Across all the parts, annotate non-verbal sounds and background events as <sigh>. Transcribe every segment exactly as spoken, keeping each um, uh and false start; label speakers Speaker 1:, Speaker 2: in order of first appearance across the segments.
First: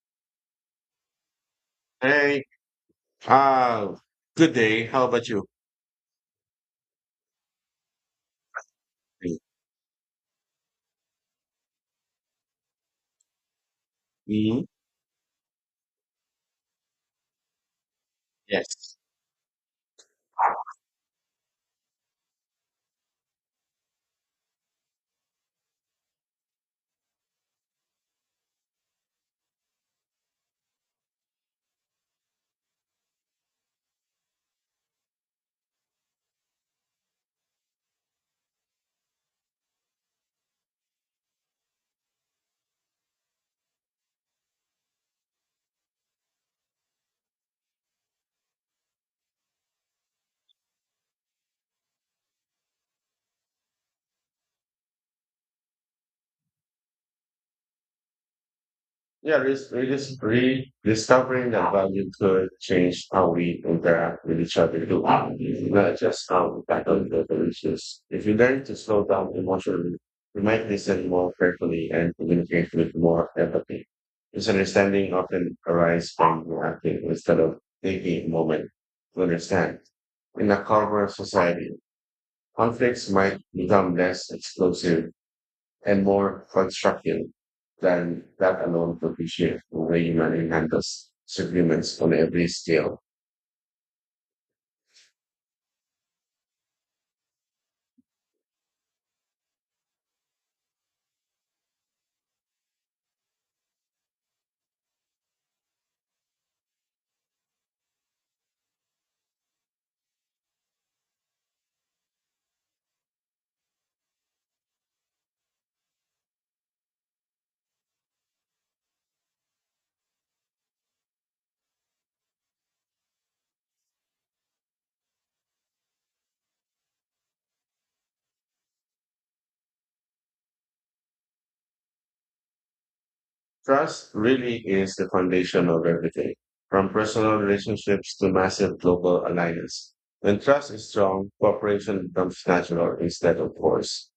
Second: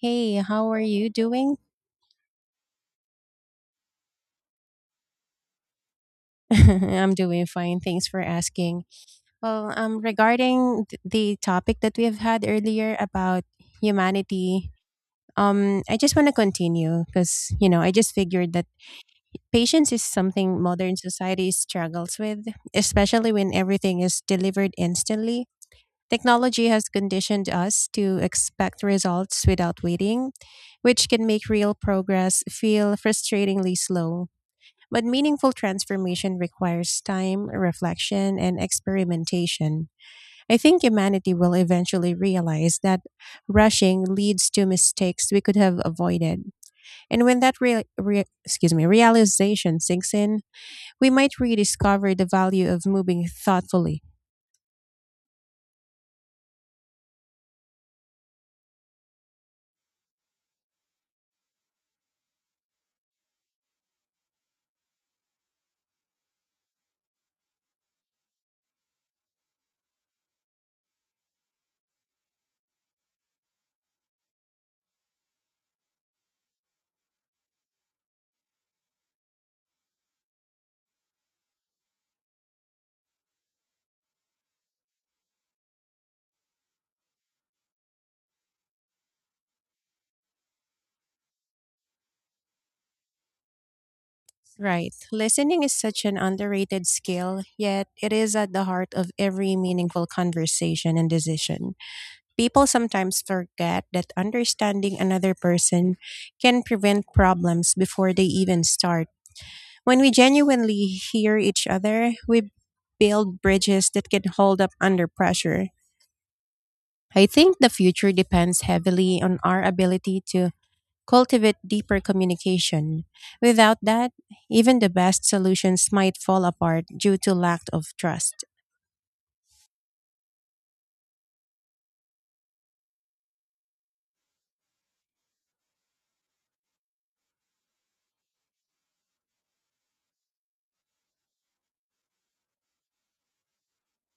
Speaker 1: Hey, how are you doing?
Speaker 2: Hey, uh, good day. How about you?
Speaker 1: <laughs> I'm doing fine. Thanks for asking. Well, um, regarding th- the topic that we have had earlier about
Speaker 2: Mhm.
Speaker 1: humanity, um, I just want to continue because, you know, I just figured that
Speaker 2: Yes.
Speaker 1: patience is something modern society struggles with, especially when everything is delivered instantly. Technology has conditioned us to expect results without waiting, which can make real progress feel frustratingly slow. But meaningful transformation requires time, reflection, and experimentation. I think humanity will eventually realize that rushing leads to mistakes we could have avoided. And when that rea- rea- excuse me, realization sinks in, we might rediscover the value of moving thoughtfully.
Speaker 2: Yeah, this we just rediscovering that value could change how we interact with each other. too. Not just how we tackle the issues. If you learn to slow down emotionally, you might listen more carefully and communicate with more empathy. Misunderstanding often arises from reacting instead of taking a moment to understand. In a calmer society, conflicts might become less explosive and more constructive than that alone could be shaped the way humanity handles disagreements on every scale.
Speaker 1: Right. Listening is such an underrated skill, yet it is at the heart of every meaningful conversation and decision. People sometimes forget that understanding another person can prevent problems before they even start. When we genuinely hear each other, we build bridges that can hold up under pressure. I think the future depends heavily on our ability to cultivate deeper communication. Without that, even the best solutions might fall apart due to lack of trust.
Speaker 2: Trust really is the foundation of everything, from personal relationships to massive global alliances. When trust is strong, cooperation becomes natural instead of forced.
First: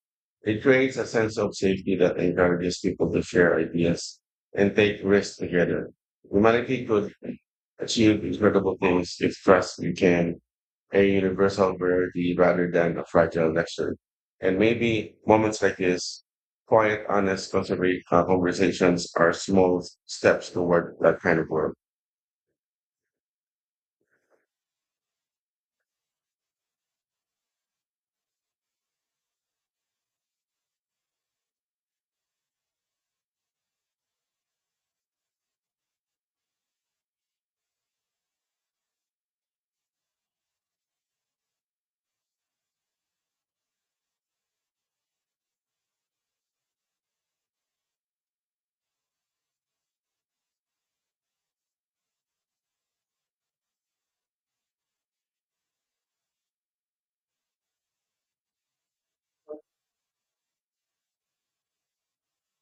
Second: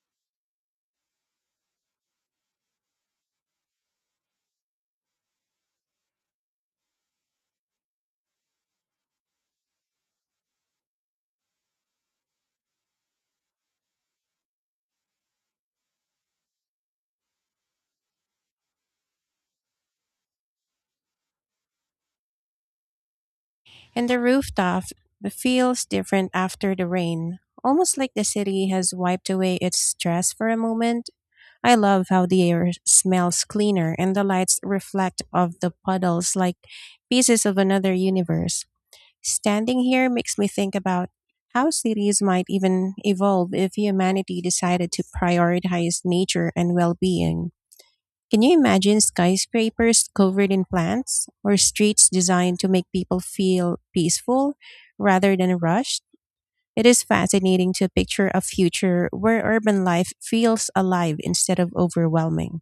Speaker 2: It creates a sense of safety that encourages people to share ideas and take risks together. Humanity could achieve incredible things if trust you can, a universal rarity rather than a fragile luxury. And maybe moments like this, quiet, honest, conservative conversations are small steps toward that kind of world.
Speaker 1: And the rooftop feels different after the rain, almost like the city has wiped away its stress for a moment. I love how the air smells cleaner and the lights reflect off the puddles like pieces of another universe. Standing here makes me think about how cities might even evolve if humanity decided to prioritize nature and well-being. Can you imagine skyscrapers covered in plants or streets designed to make people feel peaceful rather than rushed? It is fascinating to picture a future where urban life feels alive instead of overwhelming.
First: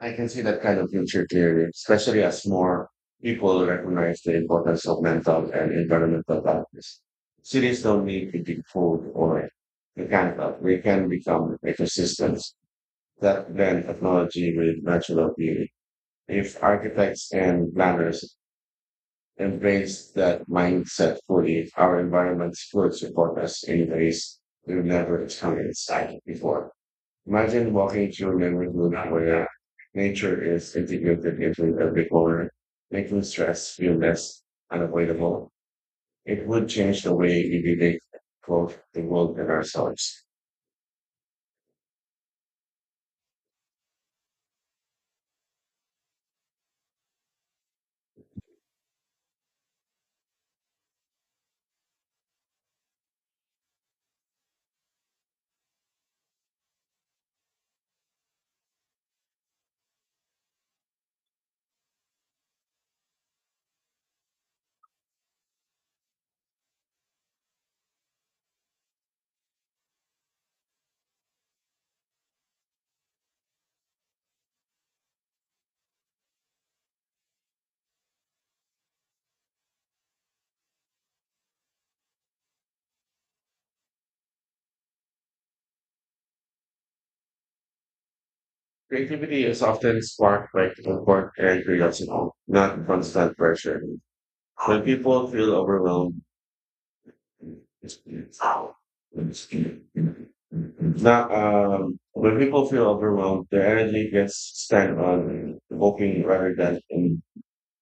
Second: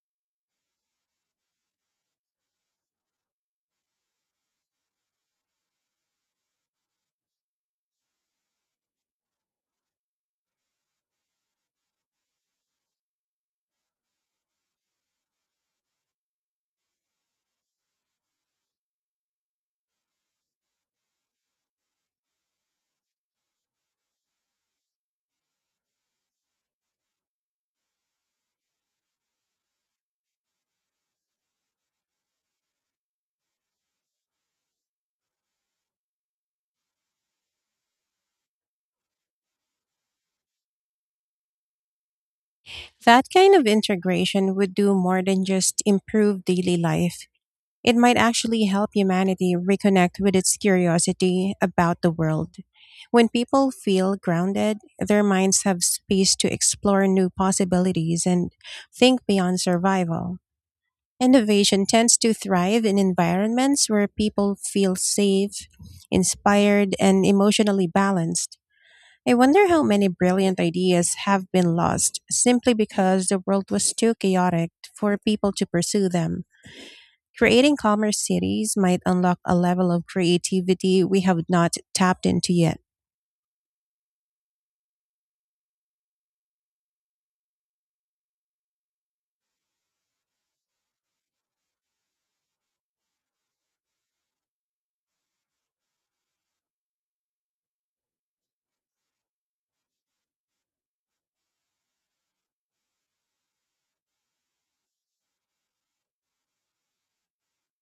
Speaker 2: I can see that kind of future clearly, especially as more people recognize the importance of mental and environmental balance. Cities don't need to be food or mechanical. We can become ecosystems that blend technology with natural beauty. If architects and planners embrace that mindset fully, our environments would support us in ways we've never experienced before. Imagine walking through memory room where nature is integrated into every corner, making stress feel less unavoidable. It would change the way we relate both the world and ourselves.
Speaker 1: That kind of integration would do more than just improve daily life. It might actually help humanity reconnect with its curiosity about the world. When people feel grounded, their minds have space to explore new possibilities and think beyond survival. Innovation tends to thrive in environments where people feel safe, inspired, and emotionally balanced. I wonder how many brilliant ideas have been lost simply because the world was too chaotic for people to pursue them. Creating calmer cities might unlock a level of creativity we have not tapped into yet.
Speaker 2: Creativity is often sparked by comfort and curiosity, not constant pressure. When people feel overwhelmed, Now, um, when people feel overwhelmed, their energy gets spent on coping rather than in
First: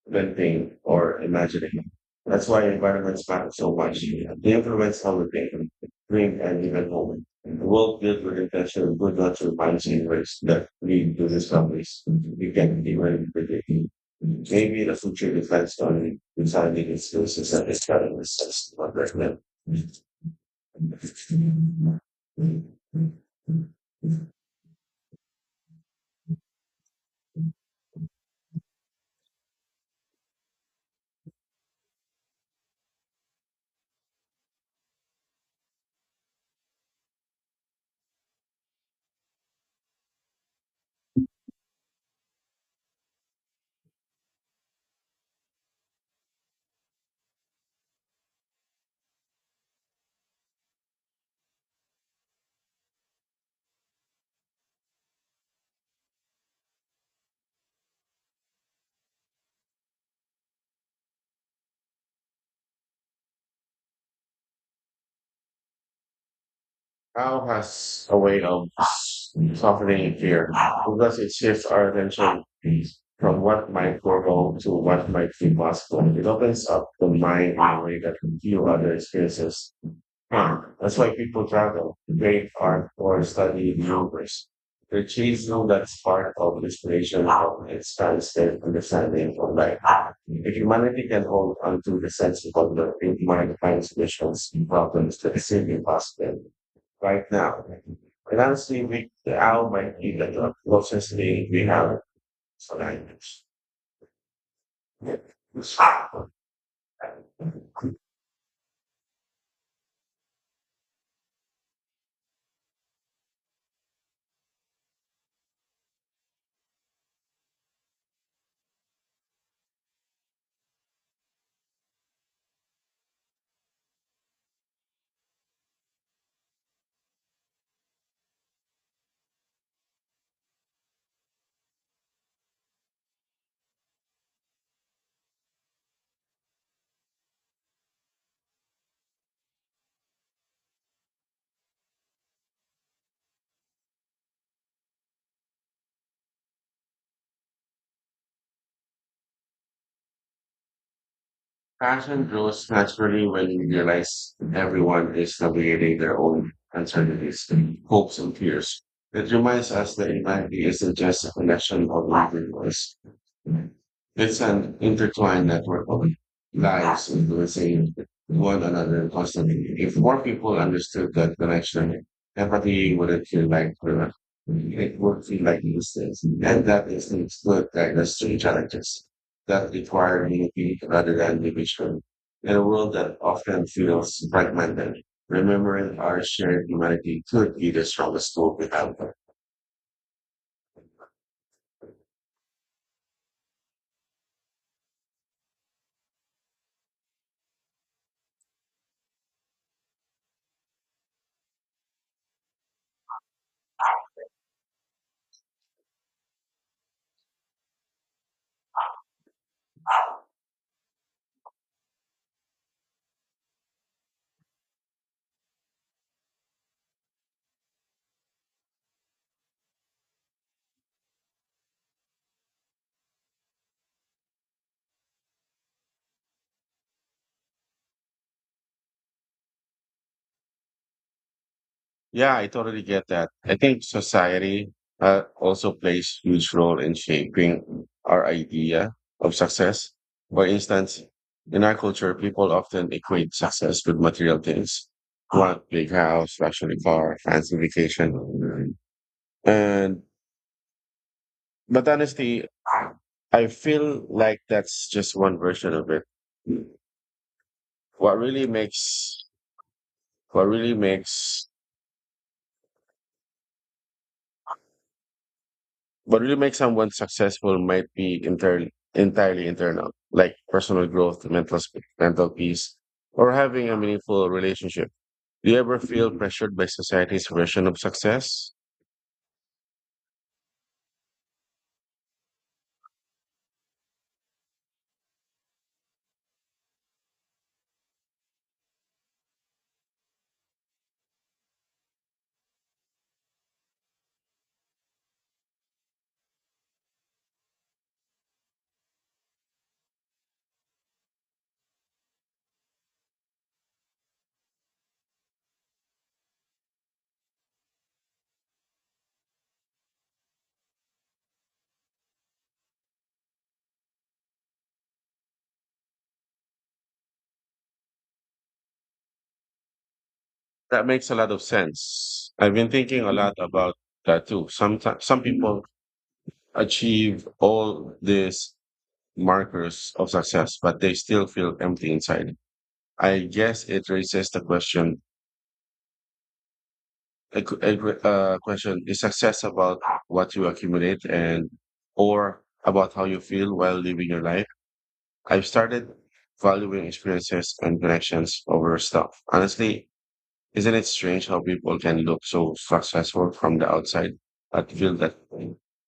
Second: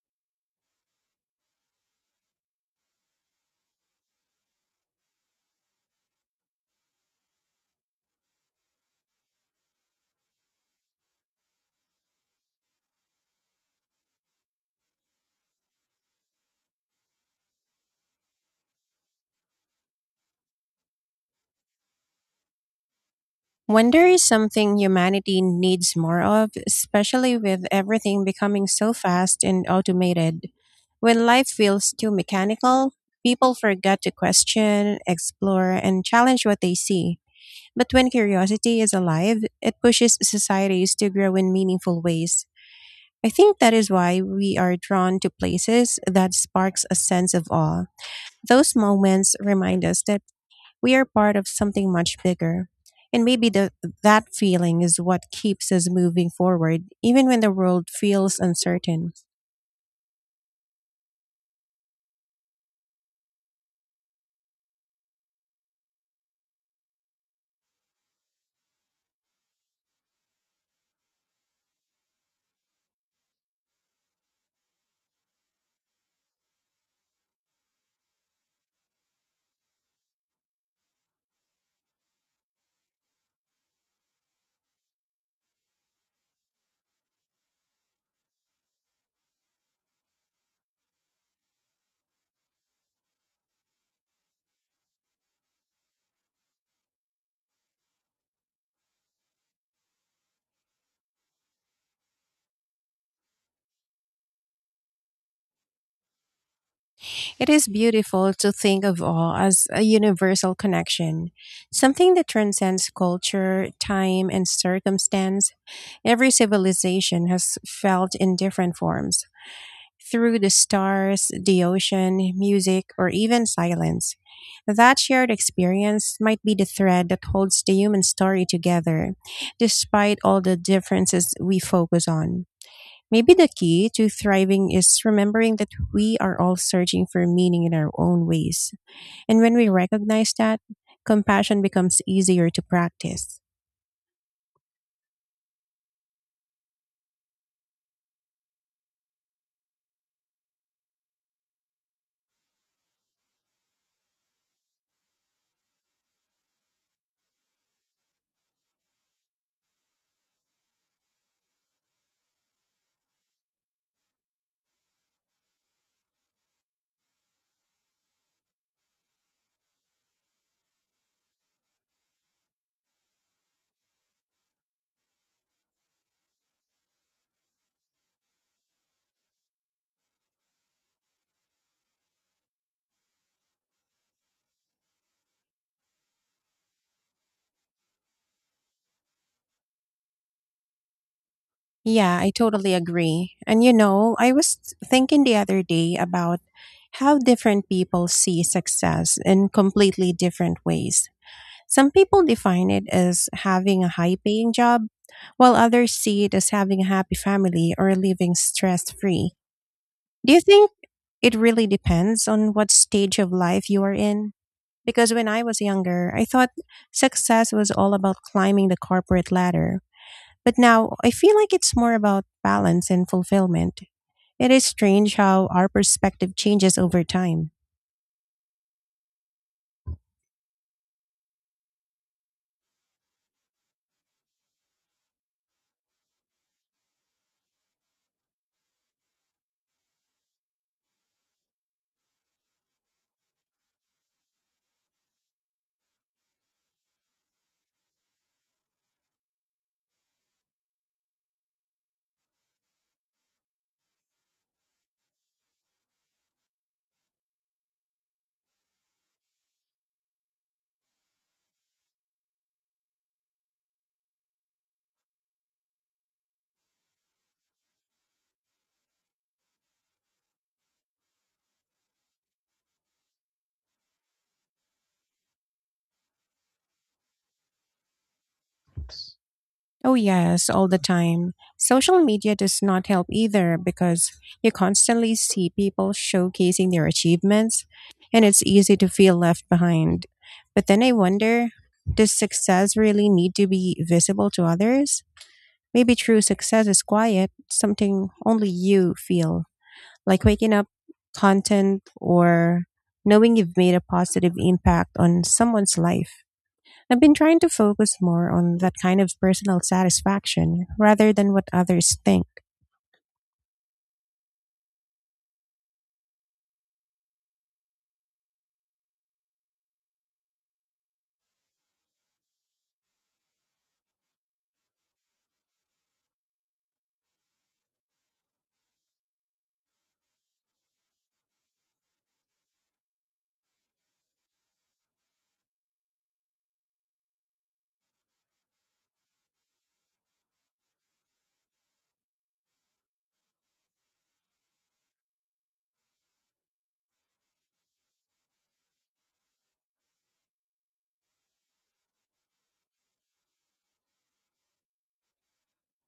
Speaker 2: inventing or imagining. That's why environments matter so much. They influence how we think, dream, and even moment. The world built with intention and good natural reminds you ways that lead to discoveries we can even predict. Maybe the future depends on designing its uses and its challenges as one right now.
Speaker 1: Wonder is something humanity needs more of, especially with everything becoming so fast and automated. When life feels too mechanical, people forget to question, explore, and challenge what they see. But when curiosity is alive, it pushes societies to grow in meaningful ways. I think that is why we are drawn to places that sparks a sense of awe. Those moments remind us that we are part of something much bigger. And maybe the, that feeling is what keeps us moving forward, even when the world feels uncertain.
Speaker 2: How has a way of softening fear, because it shifts our attention from what might go wrong to what might be possible. It opens up the mind in a way that few other experiences. Uh, That's why people travel very far for studying numbers. The cheese know that's part of inspiration of expansive understanding of life. If humanity can hold onto the sense of wonder, it might find solutions to problems that seem impossible right now. And honestly, we, the owl might be the closest thing we have to language.
Speaker 1: It is beautiful to think of awe as a universal connection, something that transcends culture, time, and circumstance. Every civilization has felt in different forms, through the stars, the ocean, music, or even silence. That shared experience might be the thread that holds the human story together, despite all the differences we focus on. Maybe the key to thriving is remembering that we are all searching for meaning in our own ways. And when we recognize that, compassion becomes easier to practice.
Speaker 2: Passion grows naturally when you realize everyone is navigating their own uncertainties, hopes, and fears. It reminds us that humanity isn't just a collection of individuals. It's an intertwined network of lives influencing one another constantly. If more people understood that connection, empathy wouldn't feel like work. It would feel like distance. And that is the good guide us through challenges that require unity rather than division. In a world that often feels fragmented, remembering our shared humanity could be the strongest tool we have.
Speaker 1: Yeah, I totally agree. And you know, I was thinking the other day about how different people see success in completely different ways. Some people define it as having a high paying job, while others see it as having a happy family or living stress free. Do you think it really depends on what stage of life you are in? Because when I was younger, I thought success was all about climbing the corporate ladder, but now I feel like it's more about balance and fulfillment. It is strange how our perspective changes over time.
Speaker 2: Yeah, I totally get that. I think society uh, also plays huge role in shaping our idea of success. For instance, in our culture, people often equate success with material things. Want big house, luxury car, fancy vacation. And But honestly, I feel like that's just one version of it. What really makes what really makes what really makes someone successful might be inter- entirely internal, like personal growth, mental sp- mental peace, or having a meaningful relationship. Do you ever feel pressured by society's version of success?
Speaker 1: Oh, yes, all the time. Social media does not help either because you constantly see people showcasing their achievements and it's easy to feel left behind. But then I wonder, does success really need to be visible to others? Maybe true success is quiet, something only you feel, like waking up content or knowing you've made a positive impact on someone's life. I've been trying to focus more on that kind of personal satisfaction rather than what others think.
Speaker 2: That makes a lot of sense. I've been thinking a lot about that too. Sometimes some people achieve all this markers of success, but they still feel empty inside. I guess it raises the question, a, qu- a qu- uh, question, is success about what you accumulate and or about how you feel while living your life? I've started valuing experiences and connections over stuff. Honestly, isn't it strange how people can look so successful from the outside but feel that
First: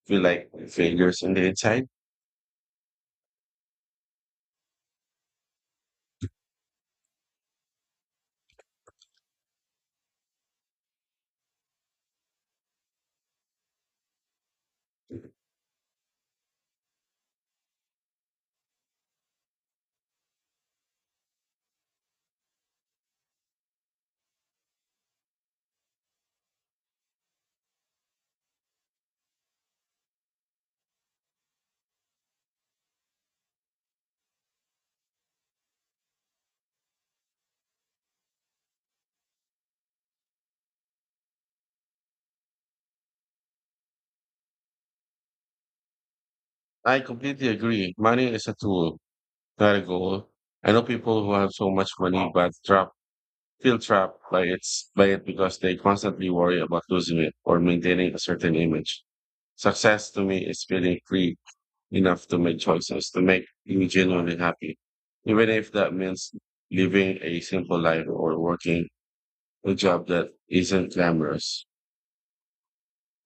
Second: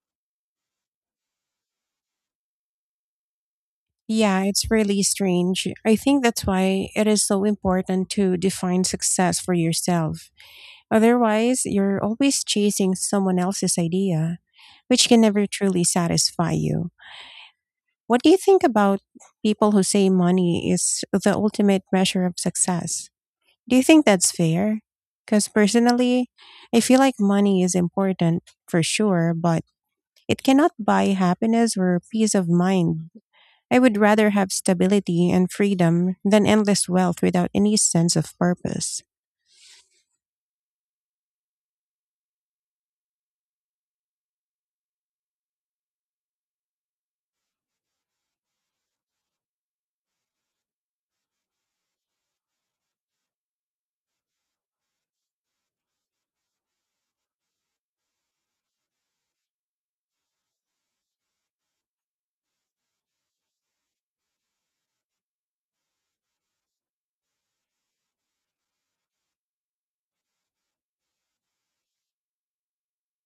Speaker 2: feel like failures in the inside?
Speaker 1: Yeah, it's really strange. I think that's why it is so important to define success for yourself. Otherwise, you're always chasing someone else's idea, which can never truly satisfy you. What do you think about people who say money is the ultimate measure of success? Do you think that's fair? Because personally, I feel like money is important for sure, but it cannot buy happiness or peace of mind. I would rather have stability and freedom than endless wealth without any sense of purpose.
Speaker 2: I completely agree. Money is a tool, not a goal. I know people who have so much money but trap feel trapped by its by it because they constantly worry about losing it or maintaining a certain image. Success to me is feeling free enough to make choices to make you genuinely happy. Even if that means living a simple life or working a job that isn't glamorous.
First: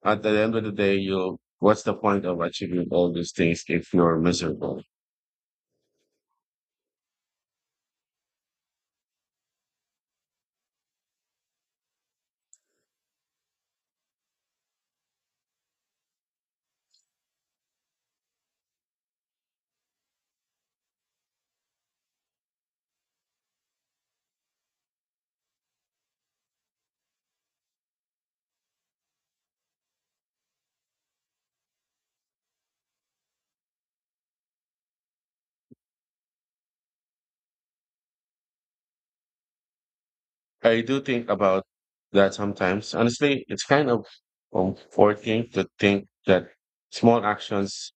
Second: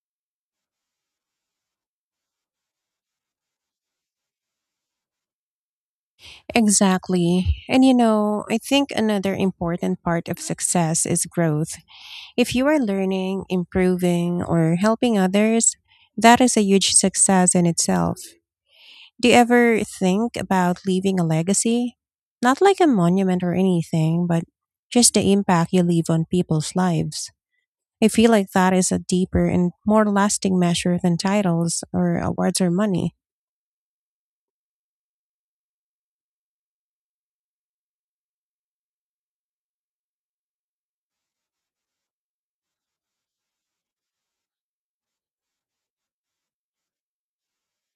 Speaker 2: At the end of the day, you what's the point of achieving all these things if you're miserable?
Speaker 1: Exactly. And you know, I think another important part of success is growth. If you are learning, improving, or helping others, that is a huge success in itself. Do you ever think about leaving a legacy? Not like a monument or anything, but just the impact you leave on people's lives. I feel like that is a deeper and more lasting measure than titles or awards or money.
Speaker 2: I do think about that sometimes. Honestly, it's kind of comforting to think that small actions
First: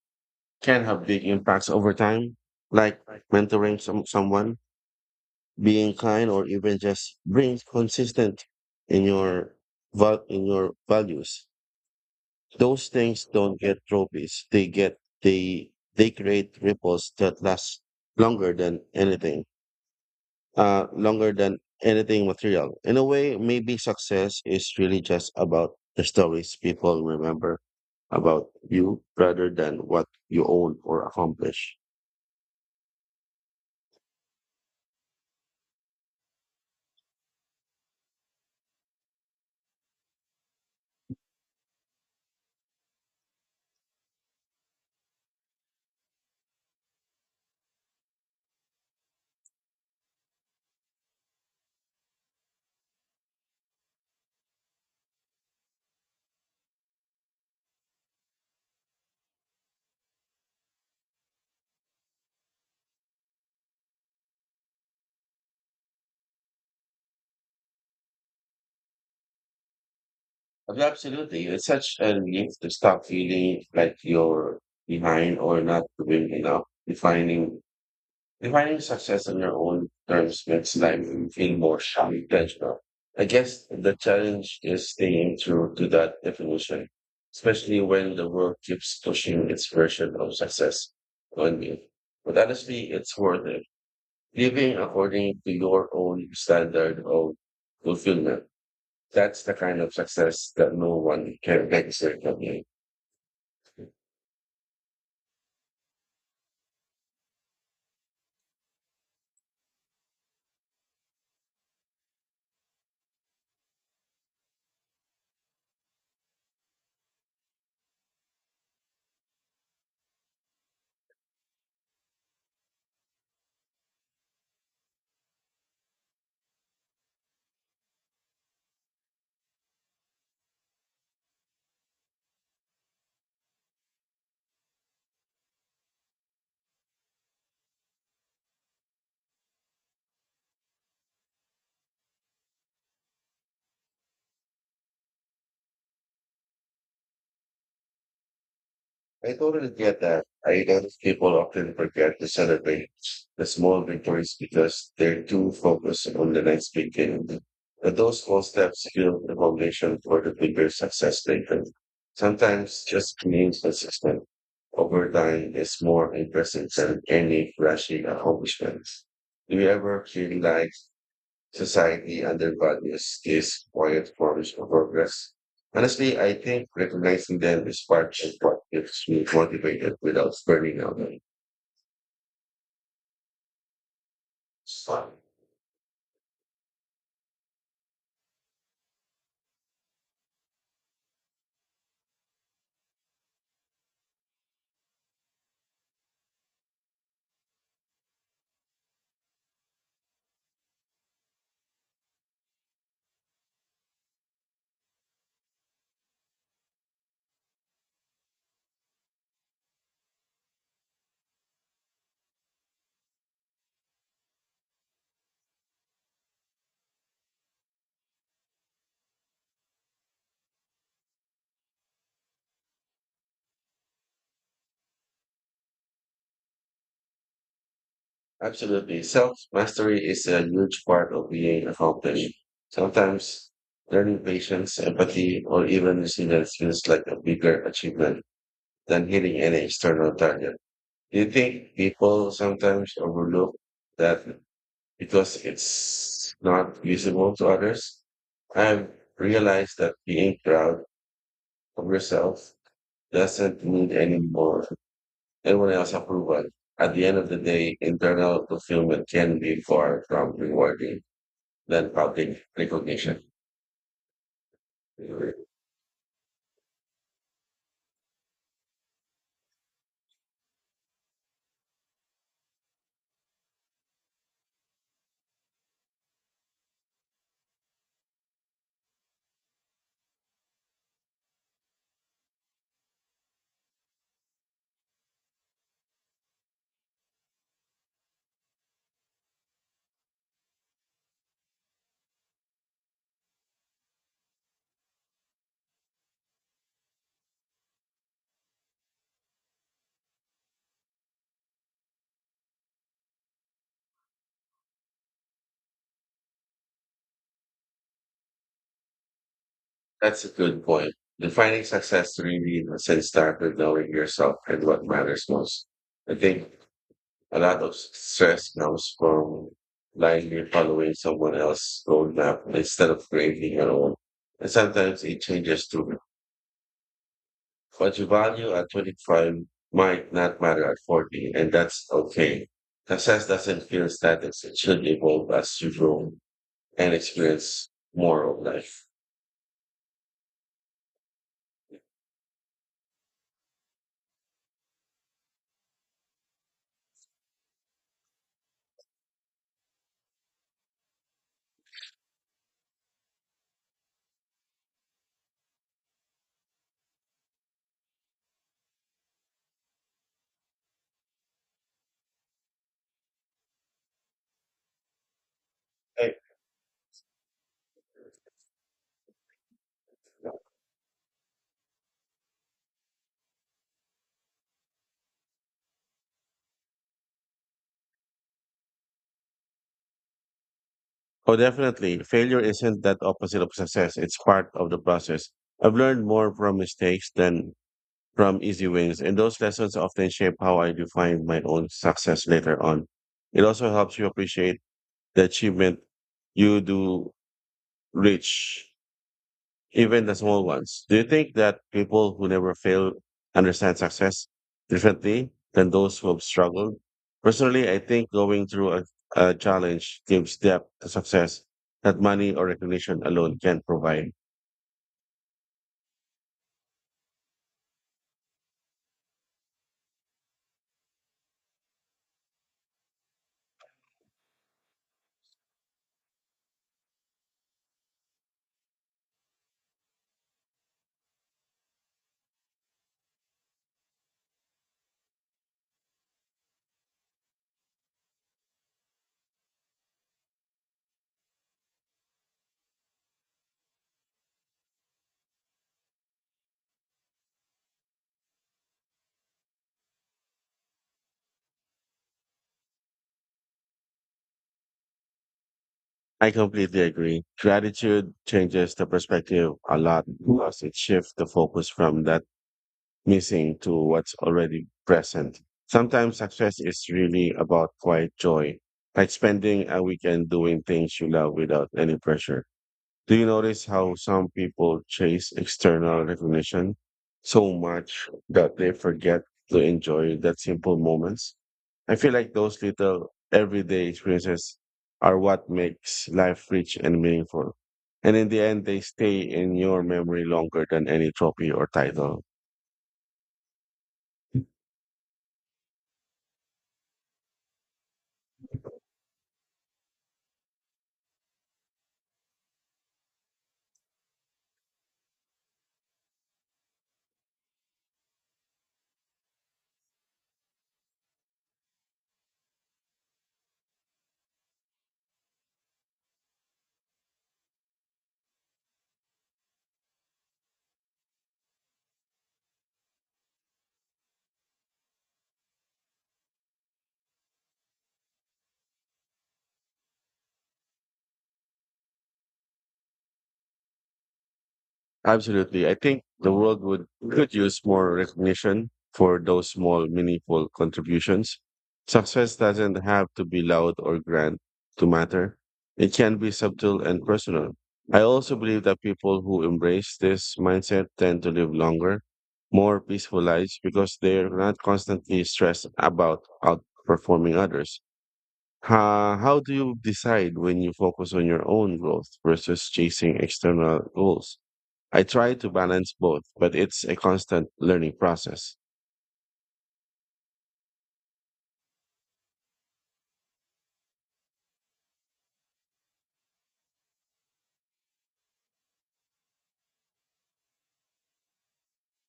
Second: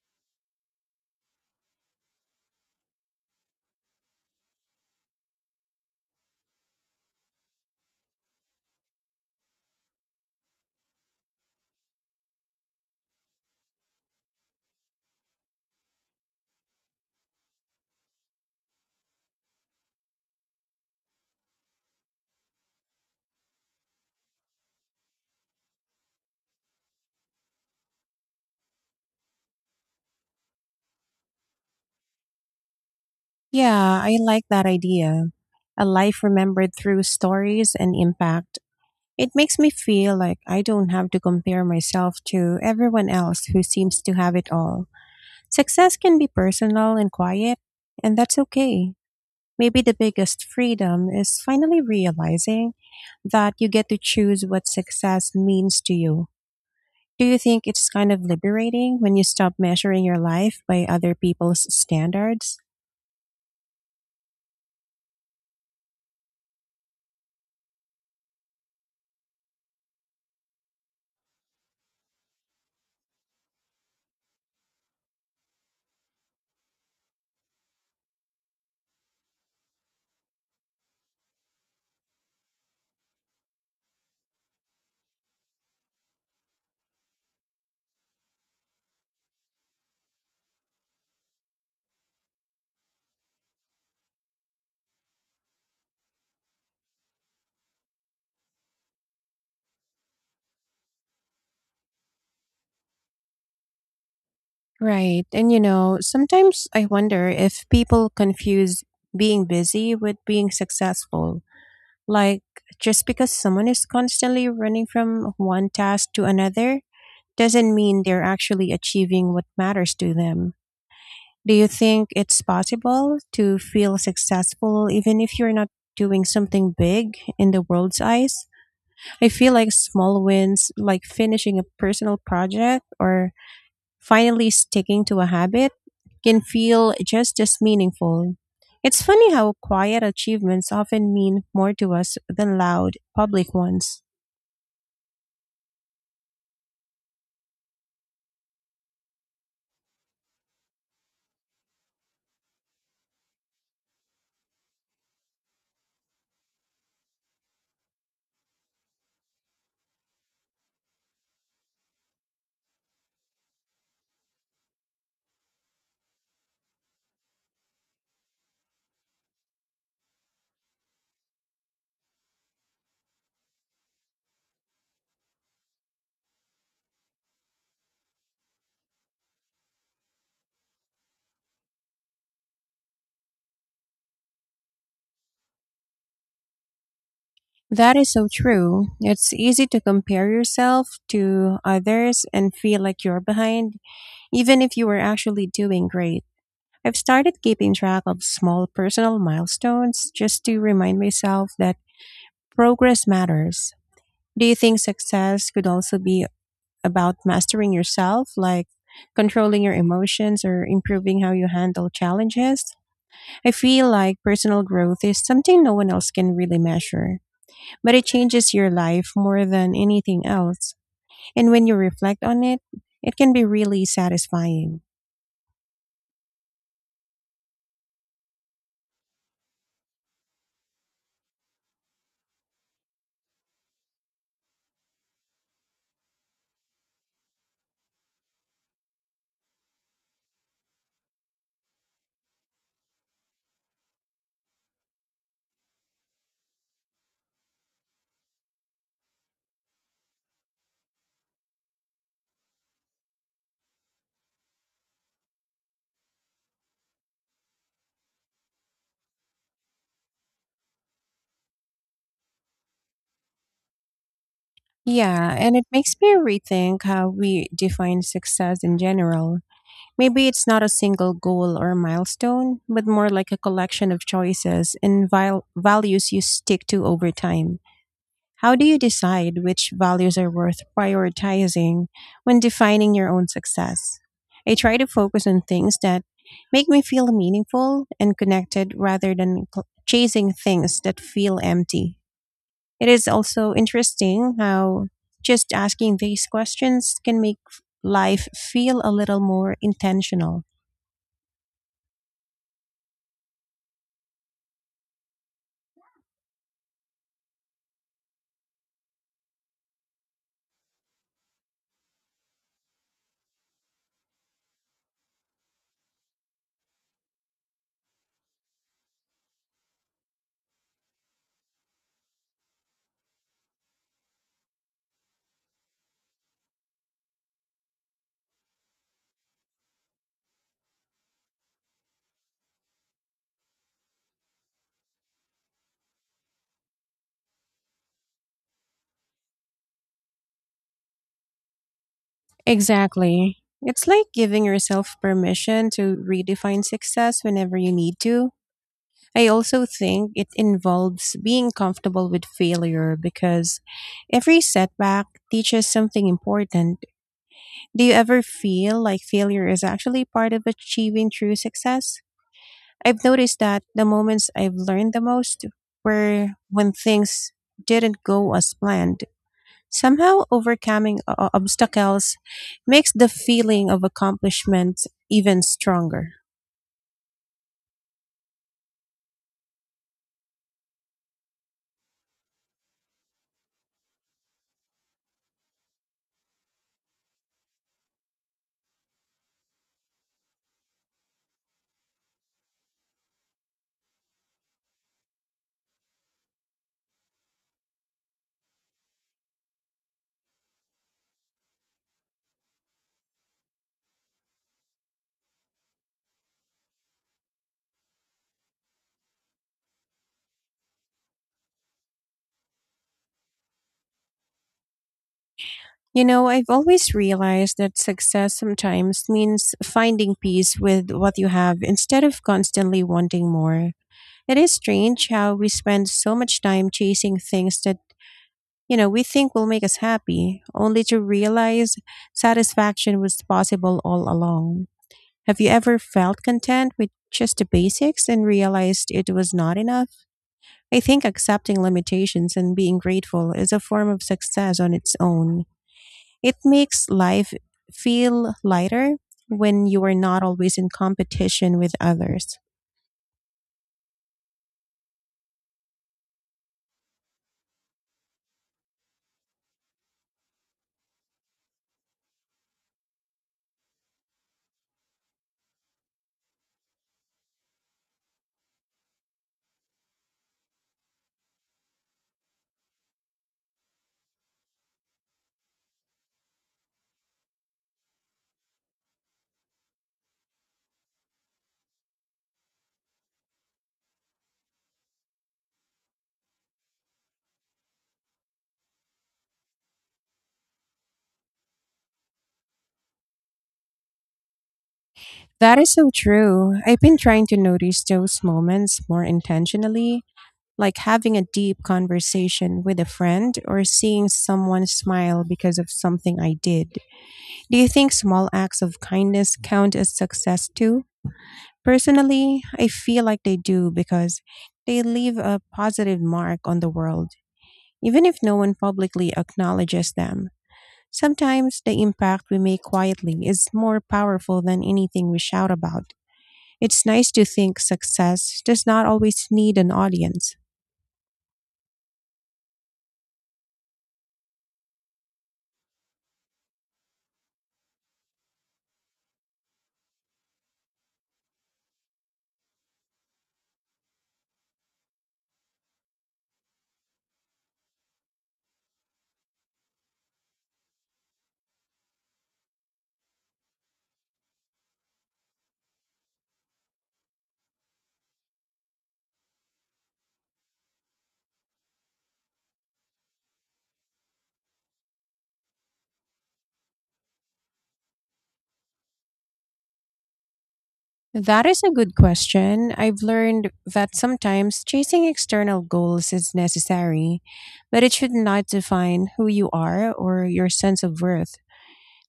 Speaker 2: can have big impacts over time, like mentoring some, someone, being kind, or even just being consistent in your val- in your values. Those things don't get trophies. They get they they create ripples that last longer than anything uh, longer than anything material. In a way, maybe success is really just about the stories people remember about you rather than what you own or accomplish.
Speaker 1: Yeah, I like that idea. A life remembered through stories and impact. It makes me feel like I don't have to compare myself to everyone else who seems to have it all. Success can be personal and quiet, and that's okay. Maybe the biggest freedom is finally realizing that you get to choose what success means to you. Do you think it's kind of liberating when you stop measuring your life by other people's standards?
Speaker 2: Absolutely. It's such a relief to stop feeling like you're behind or not doing enough. Defining Defining success on your own terms makes life feel more sharp and intentional. I guess the challenge is staying true to that definition, especially when the world keeps pushing its version of success on you. But honestly, it's worth it. Living according to your own standard of fulfillment. That's the kind of success that no one can take away from you.
Speaker 1: Right. And you know, sometimes I wonder if people confuse being busy with being successful. Like, just because someone is constantly running from one task to another doesn't mean they're actually achieving what matters to them. Do you think it's possible to feel successful even if you're not doing something big in the world's eyes? I feel like small wins, like finishing a personal project or finally sticking to a habit, can feel just as meaningful. It's funny how quiet achievements often mean more to us than loud public ones.
Speaker 2: I totally get that. I guess people often forget to celebrate the small victories because they're too focused on the next big thing. But those small steps build the foundation for the bigger success later. Sometimes just being consistent over time is more impressive than any flashy accomplishments. Do you ever feel like society undervalues these quiet forms of progress. Honestly, I think recognizing them is part of what keeps me motivated without burning out.
Speaker 1: That is so true. It's easy to compare yourself to others and feel like you're behind, even if you were actually doing great. I've started keeping track of small personal milestones just to remind myself that progress matters. Do you think success could also be about mastering yourself, like controlling your emotions or improving how you handle challenges? I feel like personal growth is something no one else can really measure, but it changes your life more than anything else. And when you reflect on it, it can be really satisfying.
Speaker 2: Absolutely. Self mastery is a huge part of being accomplished. Sometimes learning patience, empathy, or even resilience feels like a bigger achievement than hitting any external target. Do you think people sometimes overlook that because it's not visible to others. I've realized that being proud of yourself doesn't need any more anyone else approval. At the end of the day, internal fulfillment can be far from rewarding than public recognition.
Speaker 1: Yeah, and it makes me rethink how we define success in general. Maybe it's not a single goal or milestone, but more like a collection of choices and val- values you stick to over time. How do you decide which values are worth prioritizing when defining your own success? I try to focus on things that make me feel meaningful and connected rather than cl- chasing things that feel empty. It is also interesting how just asking these questions can make f- life feel a little more intentional.
Speaker 2: That's a good point. Defining success really must start with knowing yourself and what matters most. I think a lot of stress comes from blindly following someone else's roadmap instead of creating your own. And sometimes it changes too. What you value at twenty-five might not matter at forty, and that's okay. Success doesn't feel static. It should evolve as you grow and experience more of life.
Speaker 1: Exactly. It's like giving yourself permission to redefine success whenever you need to. I also think it involves being comfortable with failure because every setback teaches something important. Do you ever feel like failure is actually part of achieving true success? I've noticed that the moments I've learned the most
Speaker 2: Right.
Speaker 1: were when things didn't go as planned. Somehow, overcoming o- obstacles makes the feeling of accomplishment even stronger.
Speaker 2: Oh, definitely. Failure isn't that opposite of success. It's part of the process. I've learned more from mistakes than from easy wins, and those lessons often shape how I define my own success later on. It also helps you appreciate the achievement you do reach, even the small ones. Do you think that people who never fail understand success differently than those who have struggled? Personally, I think going through a, a challenge gives depth to success that money or recognition alone can provide.
Speaker 1: You know, I've always realized that success sometimes means finding peace with what you have instead of constantly wanting more. It is strange how we spend so much time chasing things that, you know, we think will make us happy, only to realize satisfaction was possible all along. Have you ever felt content with just the basics and realized it was not enough? I think accepting limitations and being grateful is a form of success on its own. It makes life feel lighter when you are not always in competition with others.
Speaker 2: I completely agree. Gratitude changes the perspective a lot because it shifts the focus from that missing to what's already present. Sometimes success is really about quiet joy, like spending a weekend doing things you love without any pressure. Do you notice how some people chase external recognition so much that they forget to enjoy that simple moments? I feel like those little everyday experiences are what makes life rich and meaningful. And in the end, they stay in your memory longer than any trophy or title.
Speaker 1: That is so true. I've been trying to notice those moments more intentionally, like having a deep conversation with a friend or seeing someone smile because of something I did. Do you think small acts of kindness count as success too? Personally, I feel like they do because they leave a positive mark on the world, even if no one publicly acknowledges them. Sometimes the impact we make quietly is more powerful than anything we shout about. It's nice to think success does not always need an audience.
Speaker 2: Absolutely. I think the world would could use more recognition for those small, meaningful contributions. Success doesn't have to be loud or grand to matter. It can be subtle and personal. I also believe that people who embrace this mindset tend to live longer, more peaceful lives because they're not constantly stressed about outperforming others. How, how do you decide when you focus on your own growth versus chasing external goals? I try to balance both, but it's a constant learning process.
Speaker 1: That is a good question. I've learned that sometimes chasing external goals is necessary, but it should not define who you are or your sense of worth.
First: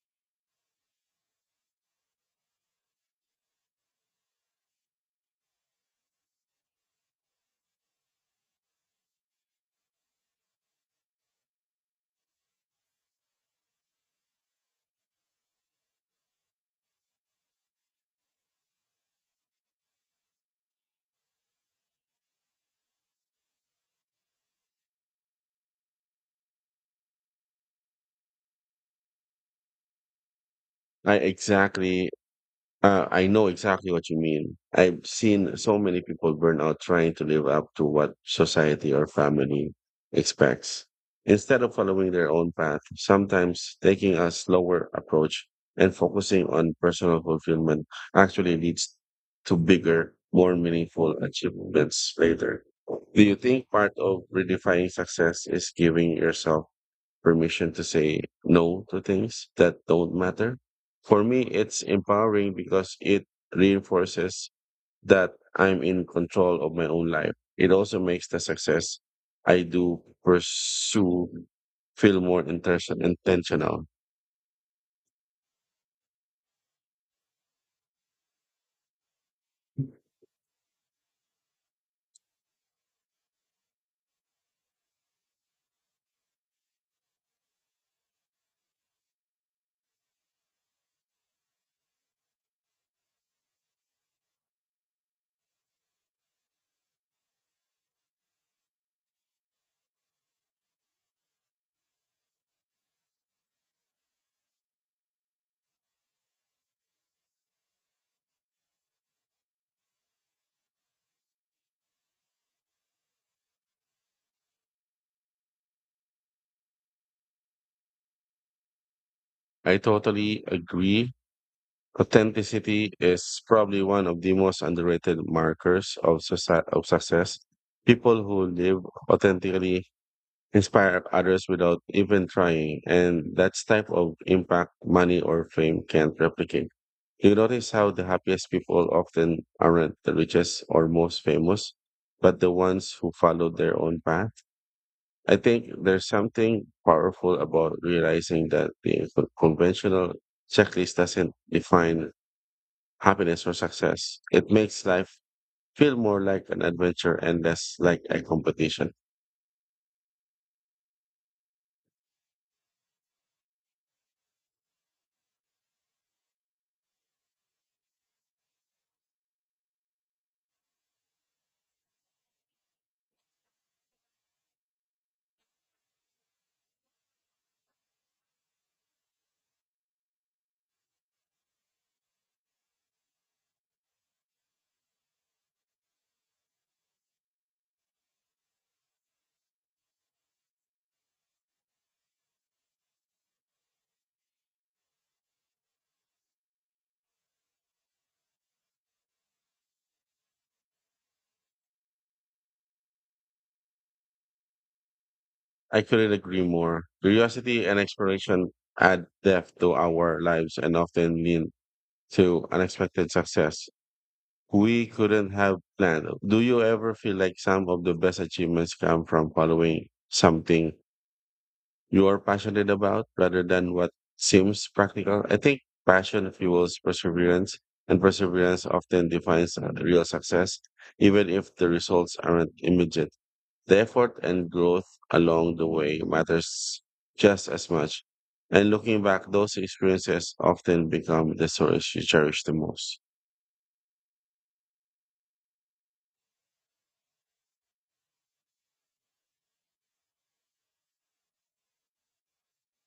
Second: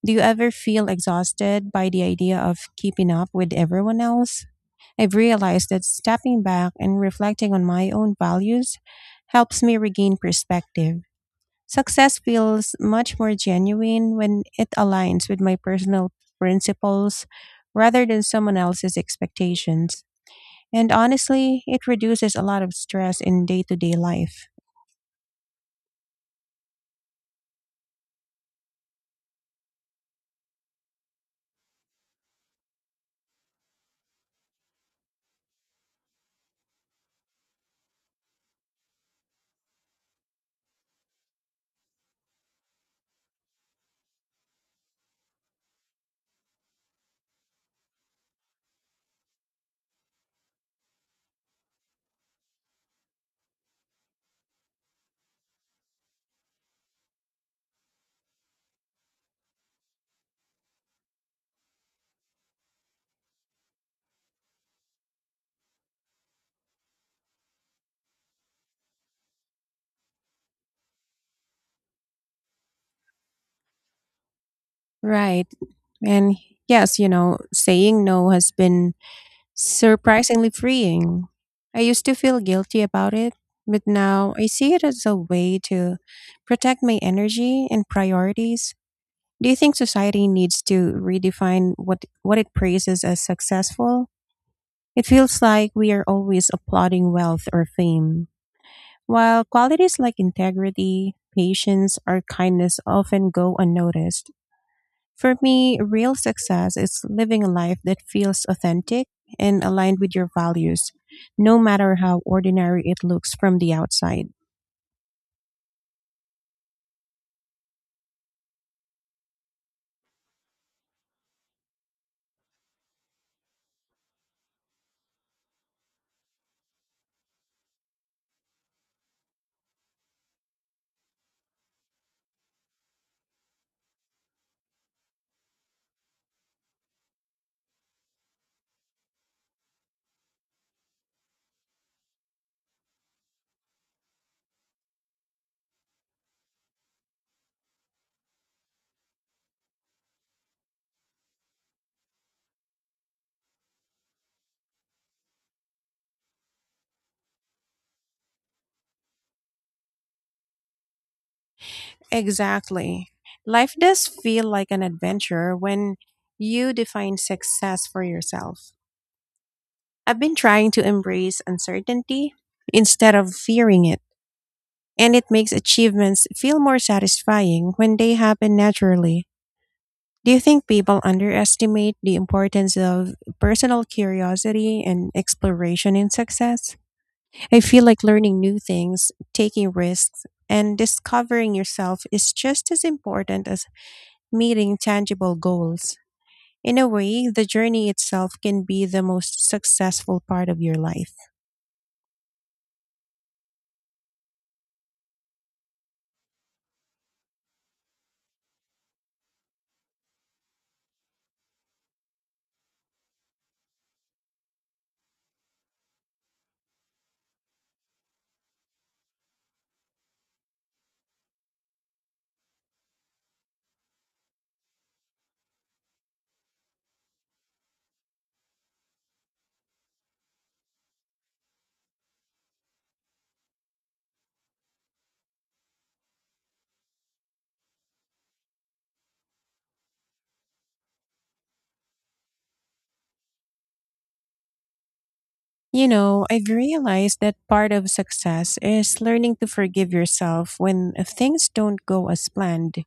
Speaker 1: Do you ever feel exhausted by the idea of keeping up with everyone else? I've realized that stepping back and reflecting on my own values helps me regain perspective. Success feels much more genuine when it aligns with my personal principles rather than someone else's expectations. And honestly, it reduces a lot of stress in day to day life.
Speaker 2: I exactly Uh, I know exactly what you mean. I've seen so many people burn out trying to live up to what society or family expects. Instead of following their own path, sometimes taking a slower approach and focusing on personal fulfillment actually leads to bigger, more meaningful achievements later. Do you think part of redefining success is giving yourself permission to say no to things that don't matter? For me, it's empowering because it reinforces that I'm in control of my own life. It also makes the success I do pursue feel more intention- intentional.
Speaker 1: Right. And yes, you know, saying no has been surprisingly freeing. I used to feel guilty about it, but now I see it as a way to protect my energy and priorities. Do you think society needs to redefine what, what it praises as successful? It feels like we are always applauding wealth or fame, while qualities like integrity, patience, or kindness often go unnoticed. For me, real success is living a life that feels authentic and aligned with your values, no matter how ordinary it looks from the outside.
Speaker 2: I totally agree. Authenticity is probably one of the most underrated markers of, soci- of success. People who live authentically inspire others without even trying. And that's type of impact money or fame can't replicate. Do you notice how the happiest people often aren't the richest or most famous, but the ones who follow their own path? I think there's something powerful about realizing that the con- conventional checklist doesn't define happiness or success. It makes life feel more like an adventure and less like a competition.
Speaker 1: Exactly. Life does feel like an adventure when you define success for yourself. I've been trying to embrace uncertainty instead of fearing it, and it makes achievements feel more satisfying when they happen naturally. Do you think people underestimate the importance of personal curiosity and exploration in success? I feel like learning new things, taking risks, and discovering yourself is just as important as meeting tangible goals. In a way, the journey itself can be the most successful part of your life.
Speaker 2: I couldn't agree more. Curiosity and exploration add depth to our lives and often lead to unexpected success. We couldn't have planned. Do you ever feel like some of the best achievements come from following something you're passionate about rather than what seems practical? I think passion fuels perseverance, and perseverance often defines uh, real success, even if the results aren't immediate. The effort and growth along the way matters just as much. And looking back, those experiences often become the stories you cherish the most.
Speaker 1: You know, I've realized that part of success is learning to forgive yourself when things don't go as planned.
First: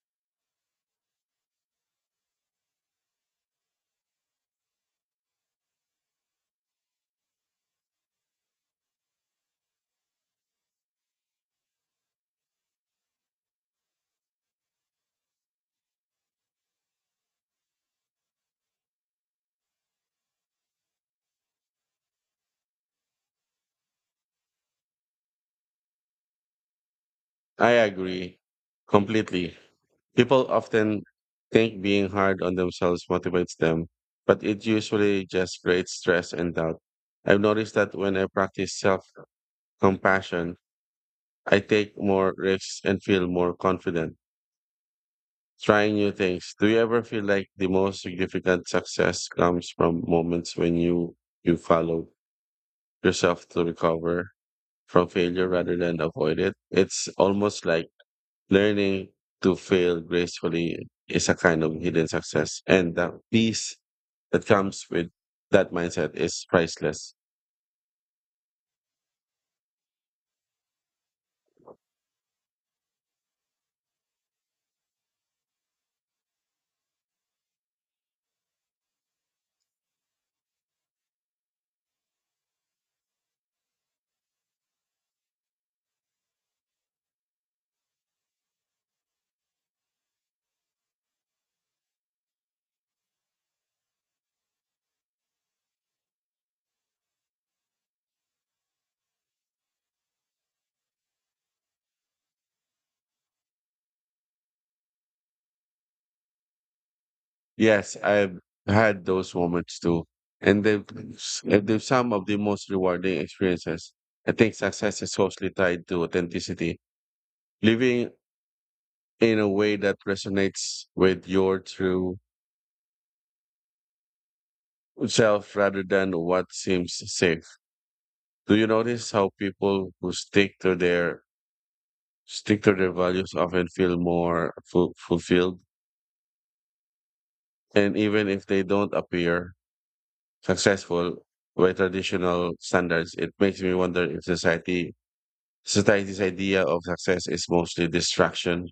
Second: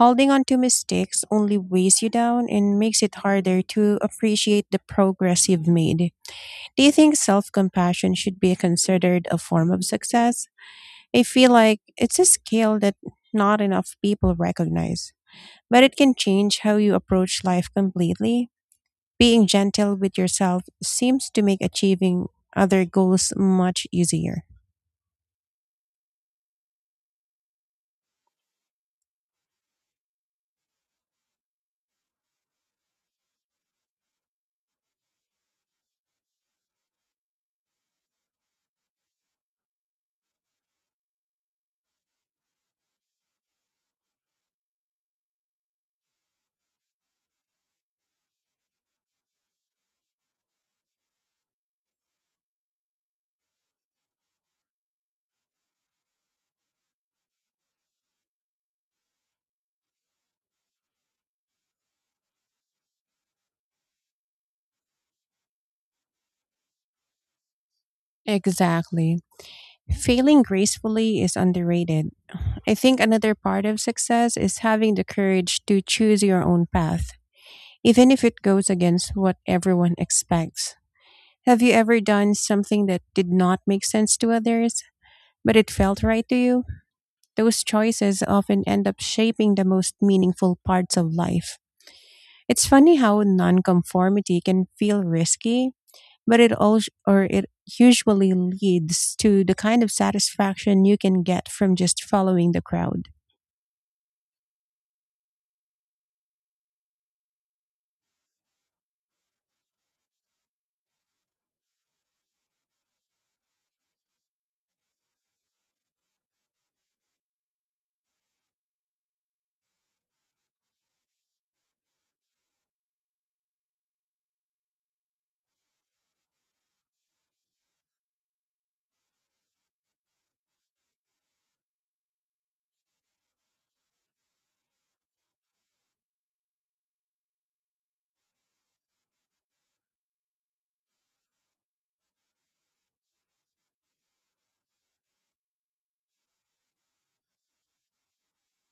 Speaker 1: Holding on to mistakes only weighs you down and makes it harder to appreciate the progress you've made. Do you think self compassion should be considered a form of success? I feel like it's a skill that not enough people recognize, but it can change how you approach life completely. Being gentle with yourself seems to make achieving other goals much easier.
Speaker 2: I agree completely. People often think being hard on themselves motivates them, but it usually just creates stress and doubt. I've noticed that when I practice self compassion, I take more risks and feel more confident. Trying new things. Do you ever feel like the most significant success comes from moments when you you follow yourself to recover from failure rather than avoid it? It's almost like learning to fail gracefully is a kind of hidden success, and the peace that comes with that mindset is priceless.
Speaker 1: Exactly. Failing gracefully is underrated. I think another part of success is having the courage to choose your own path, even if it goes against what everyone expects. Have you ever done something that did not make sense to others, but it felt right to you? Those choices often end up shaping the most meaningful parts of life. It's funny how nonconformity can feel risky, but it all or it usually leads to the kind of satisfaction you can get from just following the crowd.
Speaker 2: Yes, I've had those moments too, and they've, they're some of the most rewarding experiences. I think success is closely tied to authenticity living in a way that resonates with your true self rather than what seems safe. Do you notice how people who stick to their stick to their values often feel more ful- fulfilled and even if they don't appear successful by traditional standards it makes me wonder if society society's idea of success is mostly distraction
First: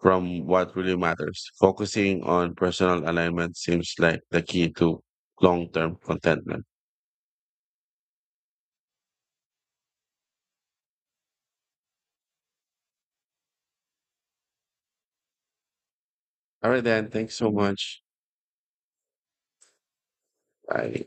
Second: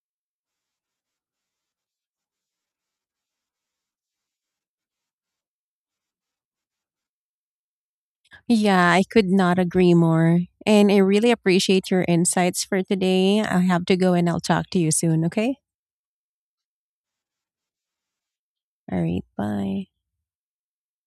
Speaker 2: from what really matters. Focusing on personal alignment seems like the key to long term contentment.
Speaker 1: Yeah, I could not agree more. And I really appreciate your insights for today. I have to go and I'll talk to you soon, okay?
Speaker 2: All right, then. Thanks so much.
Speaker 1: All right, bye.
Speaker 2: Bye.